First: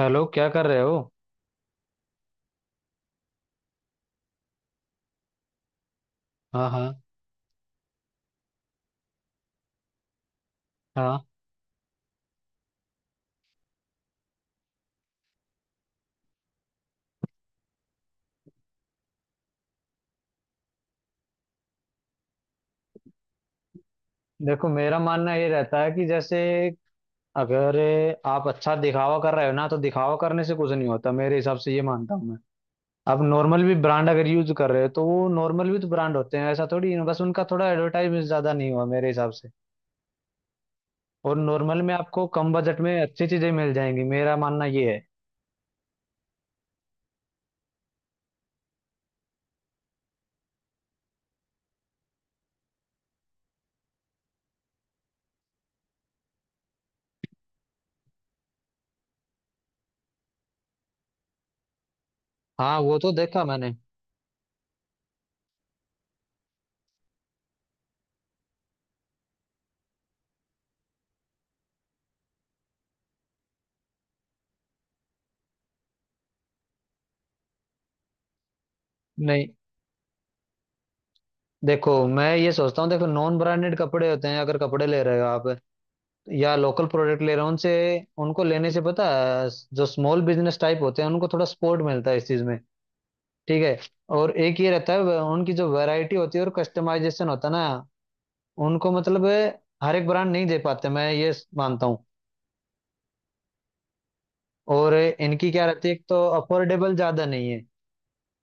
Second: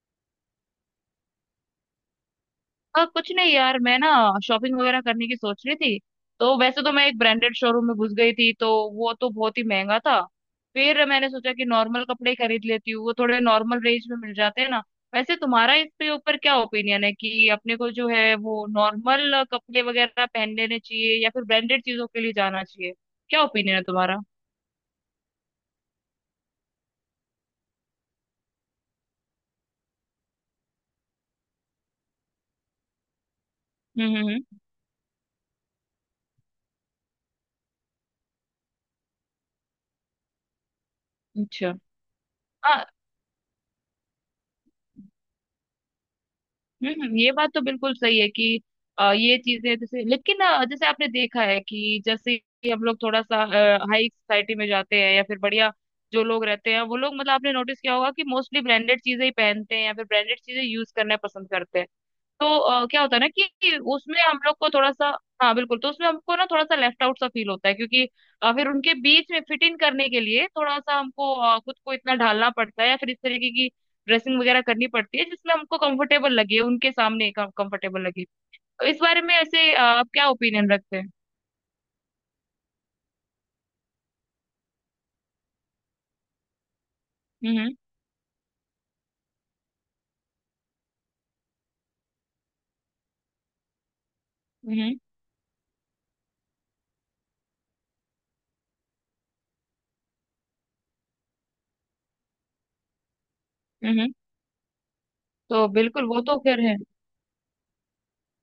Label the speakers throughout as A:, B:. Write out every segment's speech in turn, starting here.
A: Hello, क्या कर रहे हो?
B: हाँ कुछ नहीं यार, मैं ना शॉपिंग वगैरह करने की सोच रही थी। तो
A: हाँ,
B: वैसे तो
A: हाँ।
B: मैं एक ब्रांडेड शोरूम में घुस गई थी, तो वो तो बहुत ही महंगा था। फिर
A: हाँ।
B: मैंने सोचा कि नॉर्मल कपड़े ही खरीद लेती हूँ, वो थोड़े नॉर्मल रेंज में मिल जाते हैं ना। वैसे तुम्हारा इसके ऊपर क्या ओपिनियन है कि अपने को जो है वो नॉर्मल कपड़े वगैरह पहन लेने चाहिए या फिर ब्रांडेड चीजों के लिए जाना चाहिए? क्या ओपिनियन है तुम्हारा?
A: देखो, मेरा मानना ये रहता है कि जैसे अगर आप अच्छा दिखावा कर रहे हो ना, तो दिखावा करने से कुछ नहीं होता मेरे हिसाब से, ये मानता हूँ मैं। आप नॉर्मल भी ब्रांड
B: हम्म
A: अगर
B: हम्म
A: यूज
B: हम्म।
A: कर रहे हो तो वो नॉर्मल भी तो ब्रांड होते हैं, ऐसा थोड़ी है, बस उनका थोड़ा एडवर्टाइज ज्यादा नहीं हुआ मेरे हिसाब से। और
B: अच्छा।
A: नॉर्मल में आपको कम बजट
B: हाँ।
A: में अच्छी चीजें मिल जाएंगी, मेरा मानना ये है।
B: ये बात तो बिल्कुल सही है कि ये चीजें जैसे, लेकिन जैसे आपने देखा है कि जैसे ही हम लोग थोड़ा सा हाई सोसाइटी में जाते हैं या फिर बढ़िया जो लोग रहते हैं वो लोग, मतलब आपने नोटिस किया होगा कि मोस्टली ब्रांडेड चीजें ही पहनते हैं या फिर ब्रांडेड चीजें यूज करना पसंद करते हैं। तो
A: हाँ, वो
B: क्या
A: तो
B: होता है ना
A: देखा मैंने।
B: कि उसमें हम लोग को थोड़ा सा। हाँ बिल्कुल, तो उसमें हमको ना थोड़ा सा लेफ्ट आउट सा फील होता है, क्योंकि फिर उनके बीच में फिट इन करने के लिए थोड़ा सा हमको खुद को इतना ढालना पड़ता है या फिर इस तरीके की ड्रेसिंग वगैरह करनी पड़ती है जिसमें हमको कंफर्टेबल लगे, उनके सामने कंफर्टेबल लगे। तो इस बारे में
A: नहीं,
B: ऐसे, आप क्या ओपिनियन रखते हैं?
A: देखो मैं ये सोचता हूँ, देखो नॉन ब्रांडेड कपड़े होते हैं, अगर कपड़े ले रहे हो आप या लोकल प्रोडक्ट ले रहा हूँ उनसे,
B: हम्म
A: उनको लेने से पता है, जो स्मॉल बिजनेस टाइप होते हैं उनको थोड़ा सपोर्ट मिलता है इस चीज में। ठीक है। और एक ये रहता
B: हम्म
A: है उनकी जो वैरायटी होती है और कस्टमाइजेशन होता है ना, उनको मतलब हर एक ब्रांड नहीं दे पाते, मैं ये मानता हूँ।
B: हम्म हम्म।
A: और इनकी क्या
B: तो
A: रहती है, एक
B: बिल्कुल,
A: तो
B: वो तो खैर है।
A: अफोर्डेबल ज्यादा नहीं है।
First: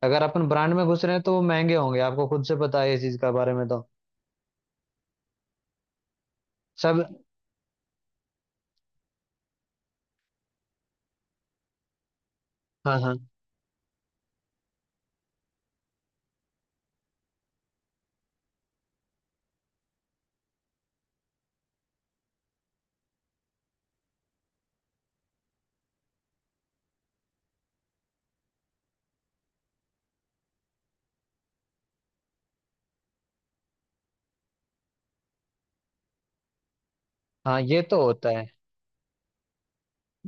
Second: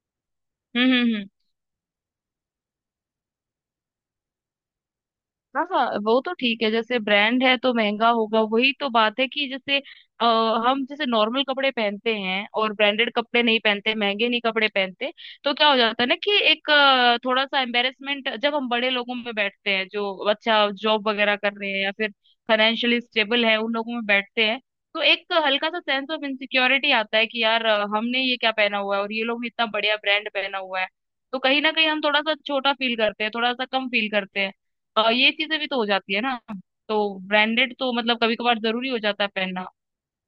A: अगर अपन ब्रांड में घुस रहे हैं
B: हम्म।
A: तो वो महंगे होंगे, आपको खुद से पता है इस चीज का बारे में तो
B: हाँ हाँ, वो तो ठीक है, जैसे
A: सब।
B: ब्रांड है तो महंगा होगा, वही तो बात है कि जैसे अ, हम जैसे नॉर्मल कपड़े पहनते हैं और
A: हाँ,
B: ब्रांडेड
A: हाँ।
B: कपड़े नहीं पहनते, महंगे नहीं कपड़े पहनते, तो क्या हो जाता है ना कि एक थोड़ा सा एम्बेरसमेंट, जब हम बड़े लोगों में बैठते हैं जो अच्छा जॉब वगैरह कर रहे हैं या फिर फाइनेंशियली स्टेबल है उन लोगों में बैठते हैं, तो एक हल्का सा सेंस ऑफ इनसिक्योरिटी आता है कि यार, हमने ये क्या पहना हुआ है और ये लोग भी इतना बढ़िया ब्रांड पहना हुआ है। तो कहीं ना कहीं हम थोड़ा सा छोटा फील करते हैं, थोड़ा सा कम फील करते हैं। ये चीजें भी तो हो जाती है ना। तो
A: हाँ,
B: ब्रांडेड
A: ये
B: तो
A: तो
B: मतलब
A: होता
B: कभी
A: है।
B: कभार जरूरी हो जाता है पहनना।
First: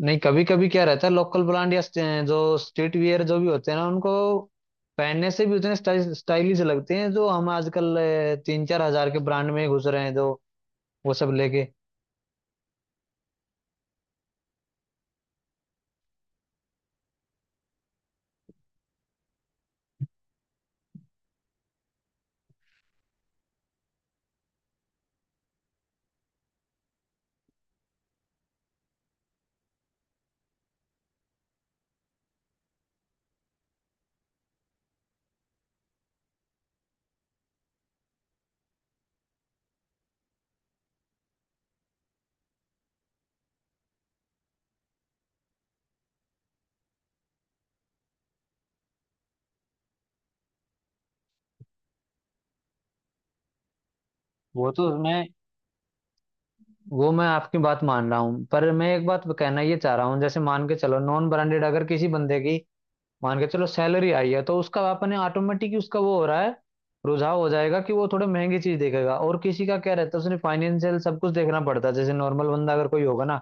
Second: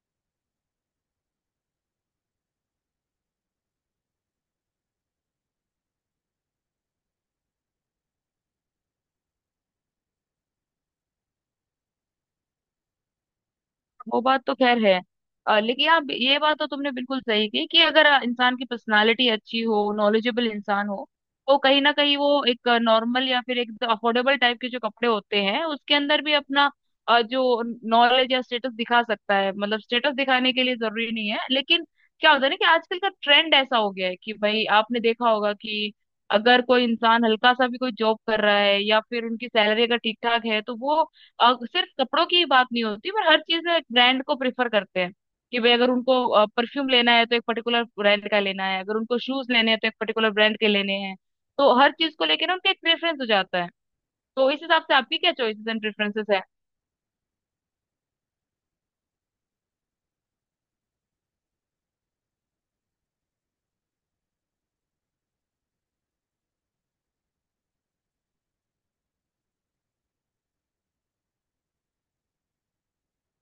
A: नहीं, कभी कभी क्या रहता है, लोकल ब्रांड या जो स्ट्रीट वियर जो भी होते हैं ना, उनको पहनने से भी उतने स्टाइलिश लगते हैं, जो हम आजकल 3-4 हजार के ब्रांड में घुस रहे हैं, जो वो सब लेके।
B: वो बात तो खैर है। लेकिन आप ये बात तो तुमने बिल्कुल सही की कि अगर इंसान की पर्सनालिटी अच्छी हो, नॉलेजेबल इंसान हो, तो कहीं ना कहीं वो एक नॉर्मल या फिर एक अफोर्डेबल टाइप के जो कपड़े होते हैं उसके अंदर भी अपना जो नॉलेज या स्टेटस दिखा सकता है, मतलब स्टेटस दिखाने के लिए जरूरी नहीं है, लेकिन क्या होता है ना कि आजकल का ट्रेंड ऐसा हो गया है कि भाई आपने देखा होगा कि अगर कोई इंसान हल्का सा भी कोई जॉब कर रहा है या फिर उनकी सैलरी अगर ठीक ठाक है, तो वो और सिर्फ कपड़ों की ही बात नहीं होती पर हर चीज में ब्रांड को प्रेफर करते हैं कि भाई अगर उनको परफ्यूम लेना है तो एक पर्टिकुलर ब्रांड का लेना है, अगर उनको शूज लेने हैं तो एक पर्टिकुलर ब्रांड के लेने हैं। तो हर चीज को लेकर ना उनका एक प्रेफरेंस हो जाता है। तो इस
A: वो
B: हिसाब
A: तो
B: से आपकी
A: मैं
B: क्या चॉइसेस एंड प्रेफरेंसेस है?
A: वो मैं आपकी बात मान रहा हूँ, पर मैं एक बात कहना ये चाह रहा हूँ, जैसे मान के चलो नॉन ब्रांडेड अगर किसी बंदे की मान के चलो सैलरी आई है तो उसका अपने ऑटोमेटिक उसका वो हो रहा है, रुझाव हो जाएगा कि वो थोड़ा महंगी चीज देखेगा, और किसी का क्या रहता है उसने फाइनेंशियल सब कुछ देखना पड़ता है, जैसे नॉर्मल बंदा अगर कोई होगा ना,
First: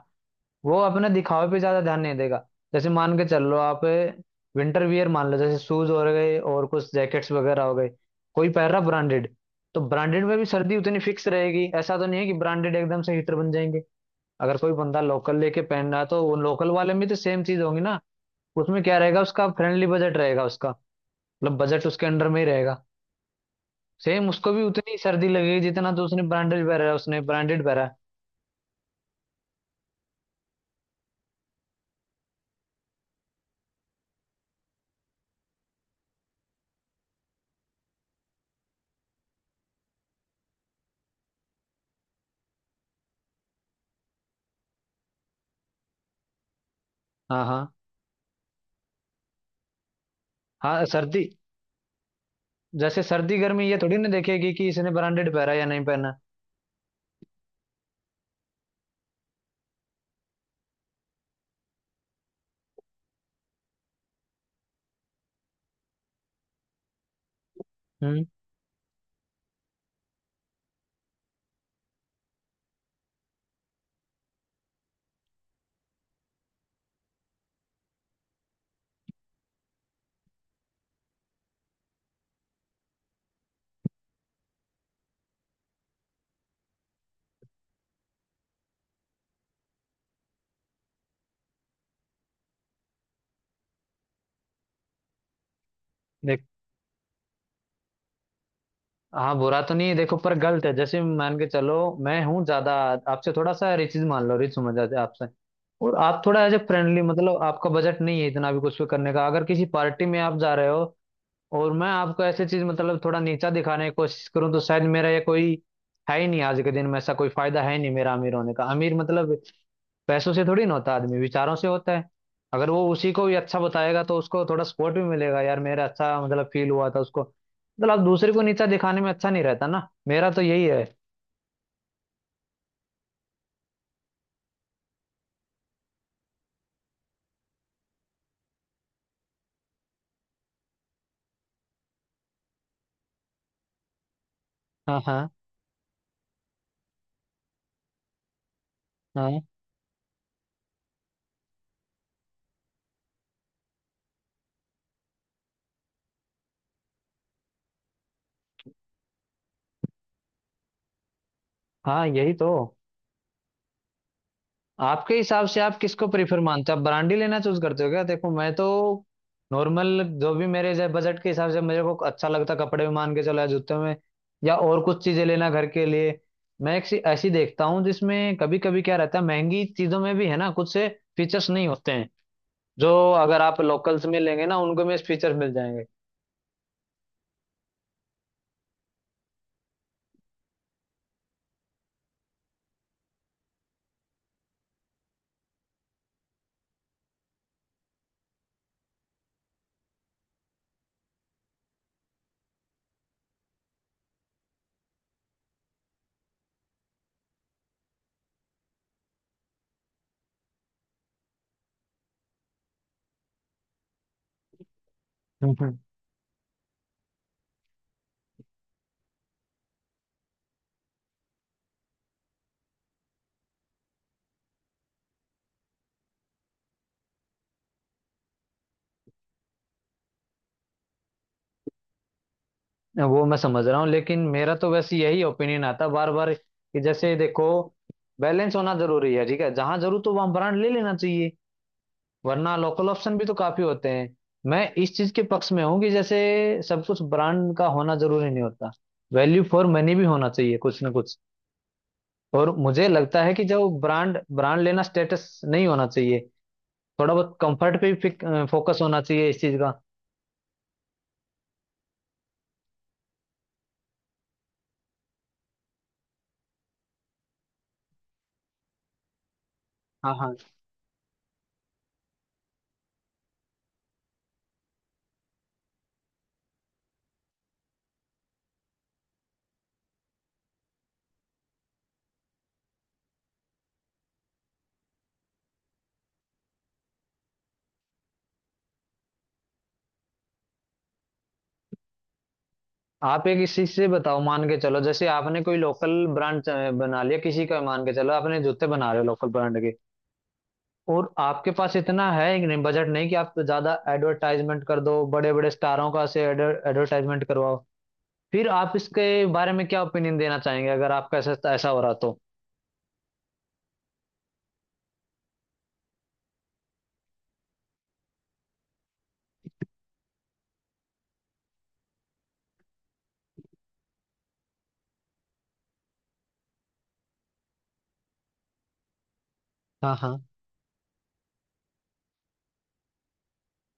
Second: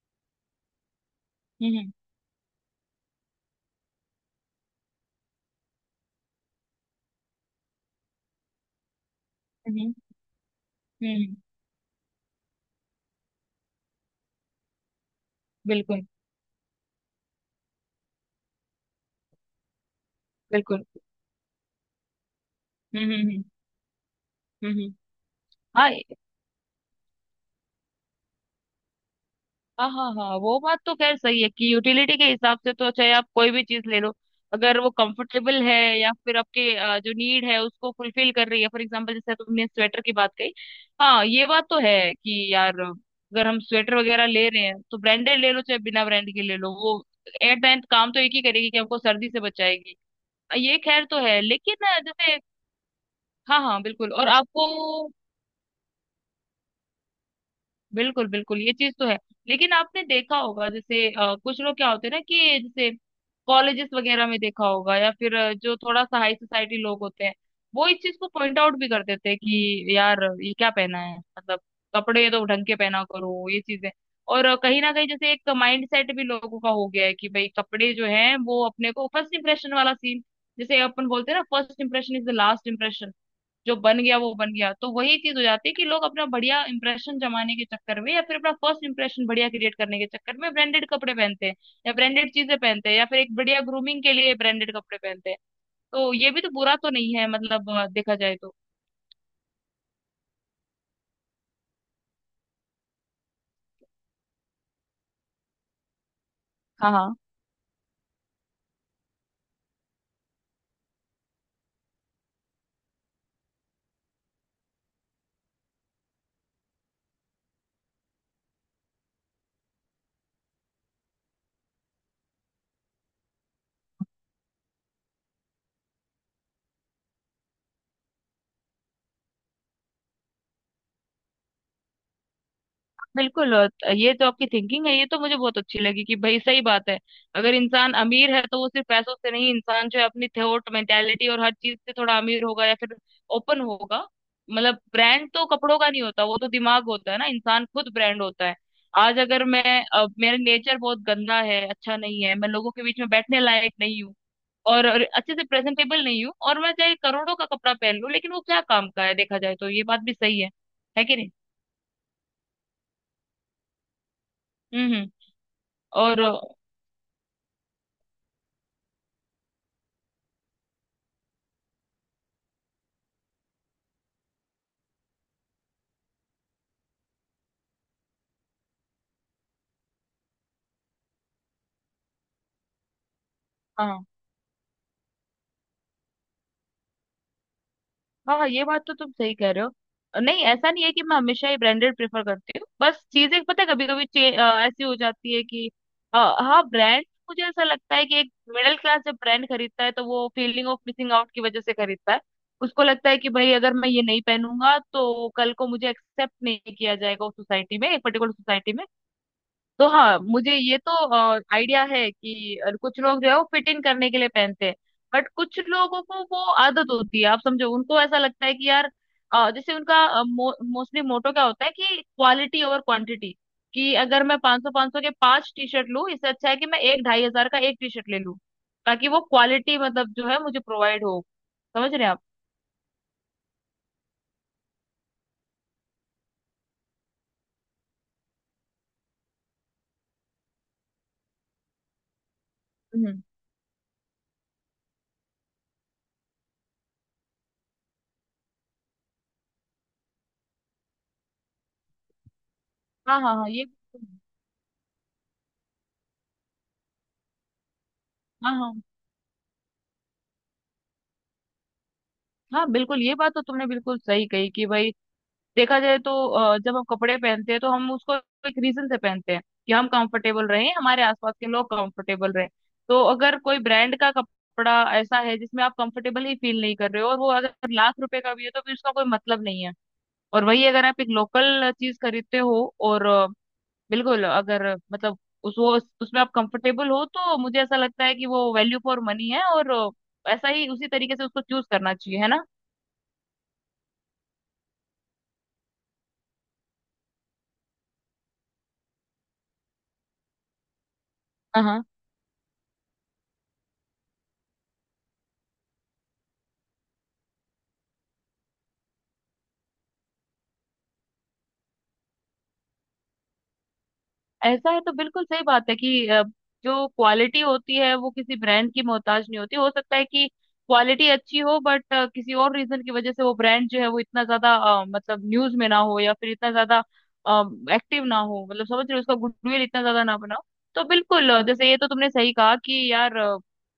A: वो अपने दिखावे पे ज्यादा
B: हम्म
A: ध्यान नहीं देगा। जैसे मान के चल लो आप विंटर वियर मान लो, जैसे शूज हो गए और कुछ जैकेट्स वगैरह हो गए, कोई पहन रहा ब्रांडेड, तो
B: हम्म
A: ब्रांडेड में भी सर्दी उतनी
B: हम्म
A: फिक्स
B: हम्म,
A: रहेगी, ऐसा तो नहीं है कि ब्रांडेड एकदम से हीटर बन जाएंगे। अगर कोई बंदा लोकल लेके पहन रहा
B: बिल्कुल
A: है तो वो लोकल वाले में तो सेम चीज होगी ना, उसमें क्या रहेगा, उसका फ्रेंडली बजट रहेगा उसका,
B: बिल्कुल।
A: मतलब बजट उसके अंडर में ही रहेगा।
B: हम्म हम्म हम्म
A: सेम उसको भी
B: हम्म,
A: उतनी सर्दी लगेगी,
B: हाँ
A: जितना तो उसने ब्रांडेड पहना है, उसने ब्रांडेड पहना है।
B: हाँ हाँ। हाँ वो बात तो खैर सही है कि यूटिलिटी के हिसाब से तो चाहे आप कोई भी चीज ले लो, अगर वो कंफर्टेबल है या फिर आपके जो नीड है उसको फुलफिल कर रही है। फॉर एग्जांपल जैसे तुमने स्वेटर की बात कही, हाँ ये बात तो है कि यार अगर हम स्वेटर वगैरह ले रहे हैं तो ब्रांडेड ले लो चाहे बिना ब्रांड के ले लो, वो
A: हाँ, हाँ।
B: एट द एंड काम तो एक ही करेगी कि हमको सर्दी से बचाएगी। ये
A: हाँ,
B: खैर तो
A: सर्दी
B: है, लेकिन जैसे,
A: जैसे सर्दी
B: हाँ
A: गर्मी ये
B: हाँ
A: थोड़ी ना
B: बिल्कुल, और
A: देखेगी
B: आपको
A: कि इसने ब्रांडेड पहना या नहीं पहना।
B: बिल्कुल बिल्कुल, ये चीज तो है। लेकिन आपने देखा होगा जैसे कुछ लोग क्या होते हैं ना कि जैसे कॉलेजेस वगैरह में देखा होगा, या फिर जो थोड़ा सा हाई सोसाइटी लोग होते हैं, वो इस चीज
A: हम्म।
B: को पॉइंट आउट भी कर देते हैं कि यार ये क्या पहना है, मतलब कपड़े तो ढंग के पहना करो, ये चीजें। और कहीं ना कहीं जैसे एक माइंड सेट भी लोगों का हो गया है कि भाई कपड़े जो है वो अपने को फर्स्ट इंप्रेशन वाला सीन, जैसे अपन बोलते हैं ना first impression is the last. जो बन गया वो बन गया, तो वही चीज हो जाती है कि लोग अपना बढ़िया इंप्रेशन जमाने के चक्कर में या फिर अपना फर्स्ट इंप्रेशन बढ़िया क्रिएट करने के चक्कर में ब्रांडेड कपड़े पहनते हैं, या ब्रांडेड चीजें पहनते हैं, या फिर एक बढ़िया ग्रूमिंग के लिए ब्रांडेड कपड़े पहनते हैं। तो ये भी
A: देख
B: तो बुरा तो नहीं है, मतलब देखा जाए तो।
A: हाँ, बुरा तो नहीं है देखो, पर गलत है। जैसे मान के चलो मैं हूँ ज्यादा आपसे थोड़ा सा रिच, मान लो रिच समझ जाते हैं आपसे, और आप थोड़ा एज ए
B: हाँ
A: फ्रेंडली,
B: हाँ
A: मतलब आपका बजट नहीं है इतना भी कुछ भी करने का, अगर किसी पार्टी में आप जा रहे हो और मैं आपको ऐसे चीज मतलब थोड़ा नीचा दिखाने की कोशिश करूँ, तो शायद मेरा ये कोई है ही नहीं, आज के दिन में ऐसा कोई फायदा है ही नहीं मेरा अमीर होने का। अमीर मतलब पैसों से थोड़ी ना होता, आदमी विचारों से होता है। अगर वो उसी को भी अच्छा बताएगा तो उसको थोड़ा सपोर्ट भी मिलेगा, यार मेरा अच्छा मतलब फील हुआ था उसको, मतलब आप दूसरे को नीचा दिखाने में अच्छा नहीं रहता ना, मेरा तो यही है।
B: बिल्कुल, और ये तो आपकी थिंकिंग है, ये तो मुझे बहुत अच्छी लगी कि भाई सही बात है। अगर इंसान अमीर है तो वो सिर्फ पैसों से नहीं, इंसान जो है अपनी थॉट मेंटेलिटी और हर चीज से थोड़ा अमीर होगा या फिर ओपन होगा। मतलब
A: हाँ, हाँ।
B: ब्रांड तो कपड़ों का नहीं होता, वो तो दिमाग होता है ना, इंसान खुद ब्रांड होता है। आज
A: हाँ,
B: अगर मैं, अब मेरा नेचर बहुत गंदा है, अच्छा नहीं है, मैं लोगों के बीच में बैठने लायक नहीं हूँ, और अच्छे से प्रेजेंटेबल नहीं हूँ, और मैं चाहे करोड़ों का कपड़ा पहन लूं लेकिन वो क्या काम का है? देखा जाए तो ये बात भी सही है कि नहीं?
A: हाँ यही तो।
B: हम्म।
A: आपके हिसाब से आप किसको
B: और
A: प्रेफर मानते हो, आप ब्रांडी लेना चूज करते हो क्या? देखो मैं तो नॉर्मल, जो भी मेरे जब बजट के हिसाब से मेरे को अच्छा लगता कपड़े में मान के चलो, या जूते में, या और कुछ चीजें लेना घर के लिए, मैं एक ऐसी देखता हूँ जिसमें कभी कभी क्या रहता है, महंगी चीजों में भी है ना, कुछ से फीचर्स नहीं होते हैं, जो अगर आप
B: हाँ
A: लोकल्स में लेंगे ना, उनको में फीचर मिल जाएंगे।
B: हाँ, ये बात तो तुम सही कह रहे हो। नहीं ऐसा नहीं है कि मैं हमेशा ही ब्रांडेड प्रेफर करती हूँ, बस चीजें पता है कभी कभी ऐसी हो जाती है कि हाँ ब्रांड, मुझे ऐसा लगता है कि एक मिडिल क्लास जब ब्रांड खरीदता है तो वो फीलिंग ऑफ मिसिंग आउट की वजह से खरीदता है। उसको लगता है कि भाई अगर मैं ये नहीं पहनूंगा तो कल को मुझे एक्सेप्ट नहीं किया जाएगा उस सोसाइटी में, एक पर्टिकुलर सोसाइटी में। तो हाँ मुझे ये तो आइडिया है कि कुछ लोग जो है वो फिट इन करने के लिए पहनते हैं, बट कुछ
A: हम्म।
B: लोगों को वो आदत होती है, आप समझो उनको ऐसा लगता है कि यार, जैसे उनका मोस्टली मोटो क्या होता है कि क्वालिटी ओवर क्वांटिटी, कि अगर मैं 500 500 के पांच टी शर्ट लूं इससे अच्छा है कि मैं एक ढाई हजार का एक टी शर्ट ले लूं, ताकि वो क्वालिटी मतलब जो है मुझे प्रोवाइड हो। समझ रहे हैं आप?
A: वो मैं समझ रहा हूँ, लेकिन मेरा तो वैसे यही ओपिनियन आता बार बार कि जैसे देखो, बैलेंस होना जरूरी है, ठीक है? जहां जरूरत हो वहां ब्रांड ले लेना चाहिए, वरना लोकल ऑप्शन
B: हम्म।
A: भी तो काफी होते हैं। मैं इस चीज के पक्ष में हूँ कि जैसे सब कुछ ब्रांड का होना जरूरी नहीं होता, वैल्यू फॉर मनी भी होना चाहिए कुछ ना कुछ। और मुझे
B: हाँ
A: लगता है
B: हाँ
A: कि
B: हाँ, ये
A: जो ब्रांड ब्रांड लेना स्टेटस नहीं होना चाहिए, थोड़ा बहुत कंफर्ट पे भी
B: हाँ हाँ
A: फोकस होना चाहिए इस चीज का।
B: हाँ बिल्कुल, ये बात तो तुमने बिल्कुल सही कही कि भाई देखा जाए तो जब हम कपड़े पहनते हैं तो हम उसको एक रीजन से पहनते हैं कि हम
A: हाँ, हाँ।
B: कंफर्टेबल रहें, हमारे आसपास के लोग कंफर्टेबल रहें। तो अगर कोई ब्रांड का कपड़ा ऐसा है जिसमें आप कंफर्टेबल ही फील नहीं कर रहे हो और वो अगर लाख रुपए का भी है तो फिर उसका कोई मतलब नहीं है। और वही अगर आप एक लोकल चीज खरीदते हो और बिल्कुल अगर, मतलब उस वो उसमें आप कंफर्टेबल हो, तो मुझे ऐसा लगता है कि वो वैल्यू फॉर मनी है। और ऐसा ही उसी तरीके से उसको चूज करना चाहिए, है ना?
A: आप एक इस चीज से बताओ, मान के चलो जैसे आपने कोई लोकल ब्रांड बना लिया किसी का, मान के चलो आपने जूते बना रहे हो लोकल ब्रांड के, और आपके पास
B: हाँ
A: इतना है बजट नहीं कि आप ज्यादा एडवर्टाइजमेंट कर दो, बड़े बड़े स्टारों का से एडवर्टाइजमेंट करवाओ, फिर आप इसके बारे में क्या ओपिनियन देना चाहेंगे अगर आपका ऐसा ऐसा हो रहा तो?
B: ऐसा है तो बिल्कुल सही बात है कि जो क्वालिटी होती है वो किसी ब्रांड की मोहताज नहीं होती, हो सकता है कि क्वालिटी अच्छी हो बट किसी और रीजन की वजह से वो ब्रांड जो है वो इतना ज्यादा मतलब न्यूज में ना हो या फिर इतना ज्यादा एक्टिव ना हो, मतलब समझ रहे हो उसका गुडविल इतना
A: हाँ।
B: ज्यादा ना
A: हाँ।
B: बनाओ। तो बिल्कुल, जैसे ये तो तुमने सही कहा कि यार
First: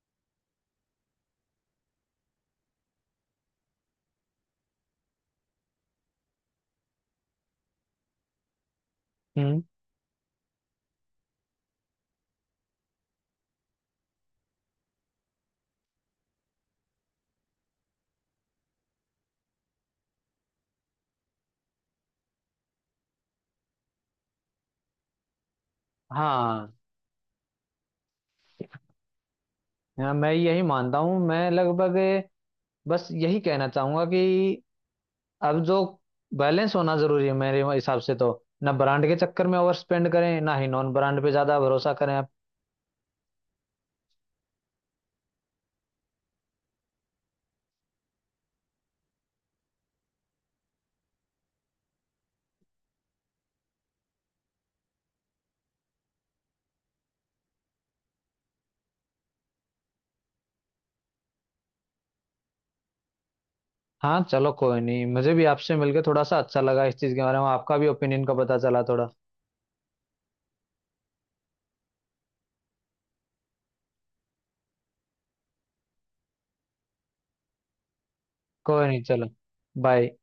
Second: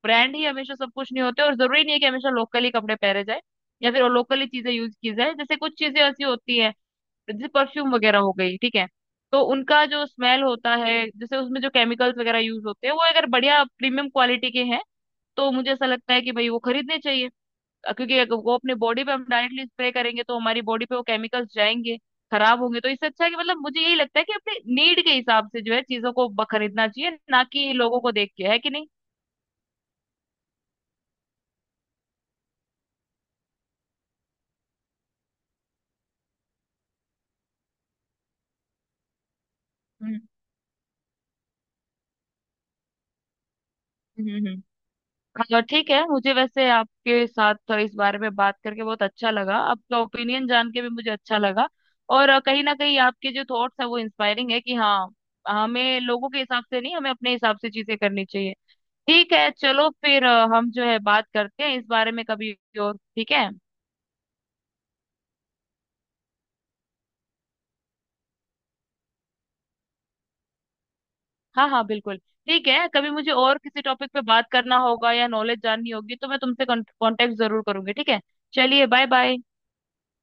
B: ब्रांड ही हमेशा सब कुछ नहीं होते, और जरूरी नहीं है कि हमेशा लोकली कपड़े पहने जाए या फिर लोकली चीजें यूज की जाए। जैसे कुछ चीजें ऐसी होती है जैसे परफ्यूम वगैरह हो गई, ठीक है, तो
A: हम्म।
B: उनका जो स्मेल होता है जैसे उसमें जो केमिकल्स वगैरह यूज होते हैं वो अगर बढ़िया प्रीमियम क्वालिटी के हैं, तो मुझे ऐसा लगता है कि भाई वो खरीदने चाहिए। क्योंकि अगर वो अपने बॉडी पे हम डायरेक्टली स्प्रे करेंगे तो हमारी बॉडी पे वो केमिकल्स जाएंगे, खराब होंगे, तो इससे अच्छा है कि, मतलब मुझे यही लगता है कि अपने नीड के हिसाब से जो है चीजों को ब-
A: हाँ,
B: खरीदना चाहिए, ना कि लोगों को देख के, है कि नहीं?
A: हाँ, मैं यही मानता हूँ, मैं लगभग बस यही कहना चाहूंगा कि अब जो बैलेंस होना जरूरी है मेरे हिसाब से, तो ना ब्रांड के चक्कर में ओवर स्पेंड
B: हम्म
A: करें, ना ही नॉन ब्रांड पे ज्यादा भरोसा करें।
B: हम्म हम्म। हाँ, ठीक है, मुझे वैसे आपके साथ तो इस बारे में बात करके बहुत अच्छा लगा, आपका ओपिनियन जान के भी मुझे अच्छा लगा। और कहीं ना कहीं आपके जो थॉट्स हैं वो इंस्पायरिंग है कि हाँ, हमें लोगों के हिसाब से नहीं, हमें अपने हिसाब से चीजें करनी चाहिए। ठीक है, चलो फिर हम जो है बात करते हैं इस बारे में कभी और, ठीक है।
A: हाँ, चलो कोई नहीं, मुझे भी आपसे मिलके थोड़ा सा अच्छा लगा, इस चीज के बारे में आपका भी ओपिनियन का पता चला थोड़ा।
B: हाँ हाँ बिल्कुल। ठीक है, कभी मुझे और किसी टॉपिक पे बात करना होगा या नॉलेज जाननी होगी तो मैं तुमसे कांटेक्ट जरूर करूंगी, ठीक है। चलिए,
A: कोई नहीं,
B: बाय
A: चलो,
B: बाय।
A: बाय।